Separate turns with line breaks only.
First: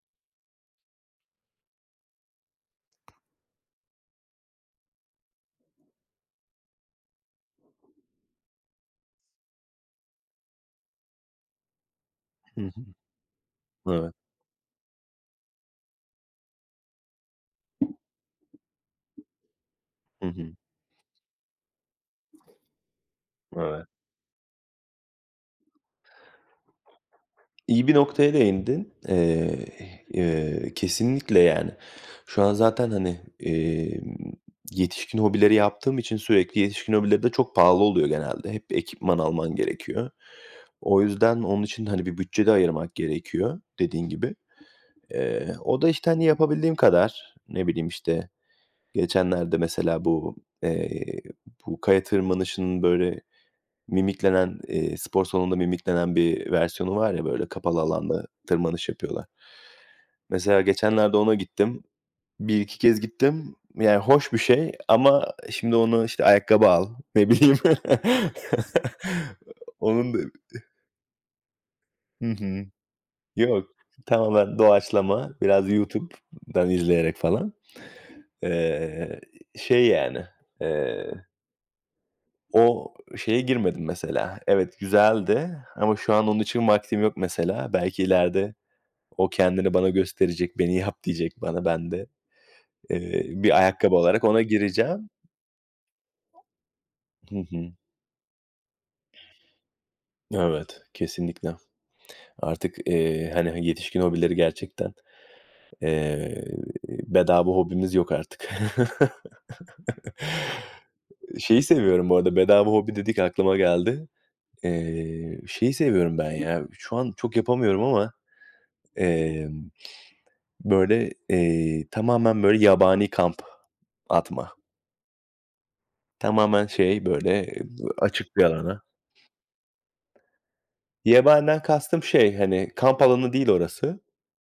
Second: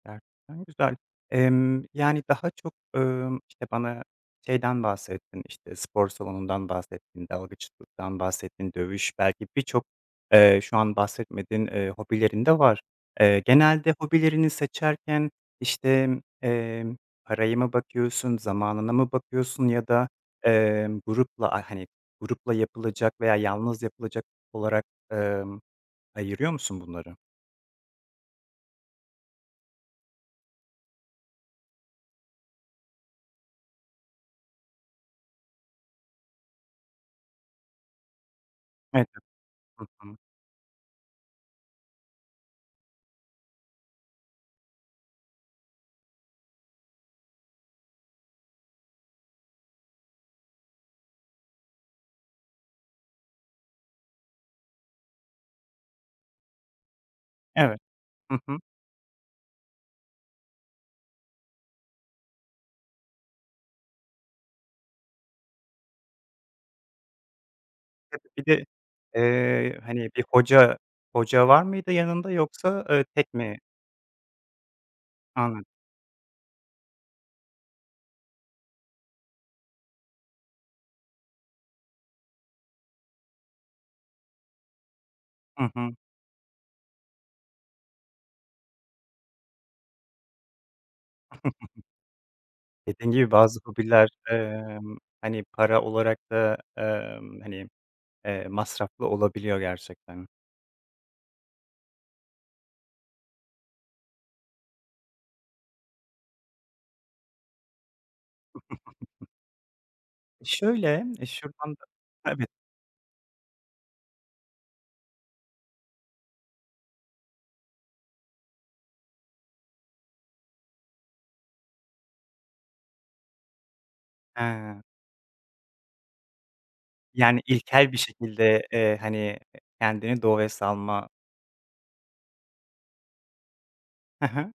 Gerçekten güzel. Emm, yani daha çok, ımm, işte bana şeyden bahsettin, işte spor salonundan bahsettin, dalgıçlıktan bahsettin, dövüş belki birçok, eee, şu an bahsetmediğin, eee, hobilerin de
Hı
var.
hı.
Eee, genelde
Evet.
hobilerini seçerken, işte, emm, paraya mı bakıyorsun, zamanına mı bakıyorsun ya da,
Hı hı.
emm, grupla, aaa, hani, yapılacak veya yalnız
Evet.
yapılacak olarak, ımm, ayırıyor musun bunları?
İyi bir noktaya değindin. Eee, ih iii, kesinlikle yani. Şu an zaten, hani, emm, yetişkin hobileri yaptığım için sürekli yetişkin hobileri de çok pahalı oluyor genelde. Hep bir
Evet.
ekipman alman
Hı
gerekiyor.
hı.
O yüzden, onun için de hani, bir bütçe de ayırmak gerekiyor dediğin gibi. Eee, o da işte, hani, yapabildiğim kadar. Ne bileyim işte geçenlerde mesela bu, eee, bu kaya tırmanışının böyle mimiklenen, eee, spor salonunda mimiklenen bir versiyonu var ya böyle
Evet.
kapalı alanda
Hı hı.
tırmanış yapıyorlar. Mesela geçenlerde ona gittim. 1-2 kez gittim. Yani hoş bir şey ama şimdi onu işte ayakkabı al, ne bileyim.
Tabii bir de, eee, hani,
Onun da,
bir
eee
hoca hoca var mıydı
Hı
yanında
hı.
yoksa, ııı, tek mi?
Yok, tamamen doğaçlama,
Anl
biraz YouTube'dan izleyerek falan. Eee, şey yani, eee o şeye girmedim mesela. Evet, güzeldi
Hı hı.
ama şu an onun için vaktim yok mesela. Belki ileride o kendini bana gösterecek, beni yap diyecek bana. Ben de,
Dediğin
eee,
gibi
bir
bazı
ayakkabı
hobiller,
alarak ona
emm,
gireceğim.
hani para olarak da,
Hı
emm, hani,
hı.
eee, masraflı olabiliyor gerçekten.
Evet, kesinlikle. Artık, eee, hani, yetişkin hobileri gerçekten, eee, bedava hobimiz yok artık.
Şöyle, emm,
Iıı, şeyi
şuradan da,
seviyorum bu arada,
tabii
bedava hobi dedik aklıma geldi. Eee, şeyi seviyorum ben ya, şu an çok yapamıyorum ama, emm, böyle, eee, tamamen böyle yabani kamp atma.
He.
Tamamen şey
Yani
böyle, b
ilkel bir
açık bir
şekilde,
alana.
eee, hani, kendini doğaya salma.
Yabaniden kastım şey, hani, kamp alanı değil orası.
He he.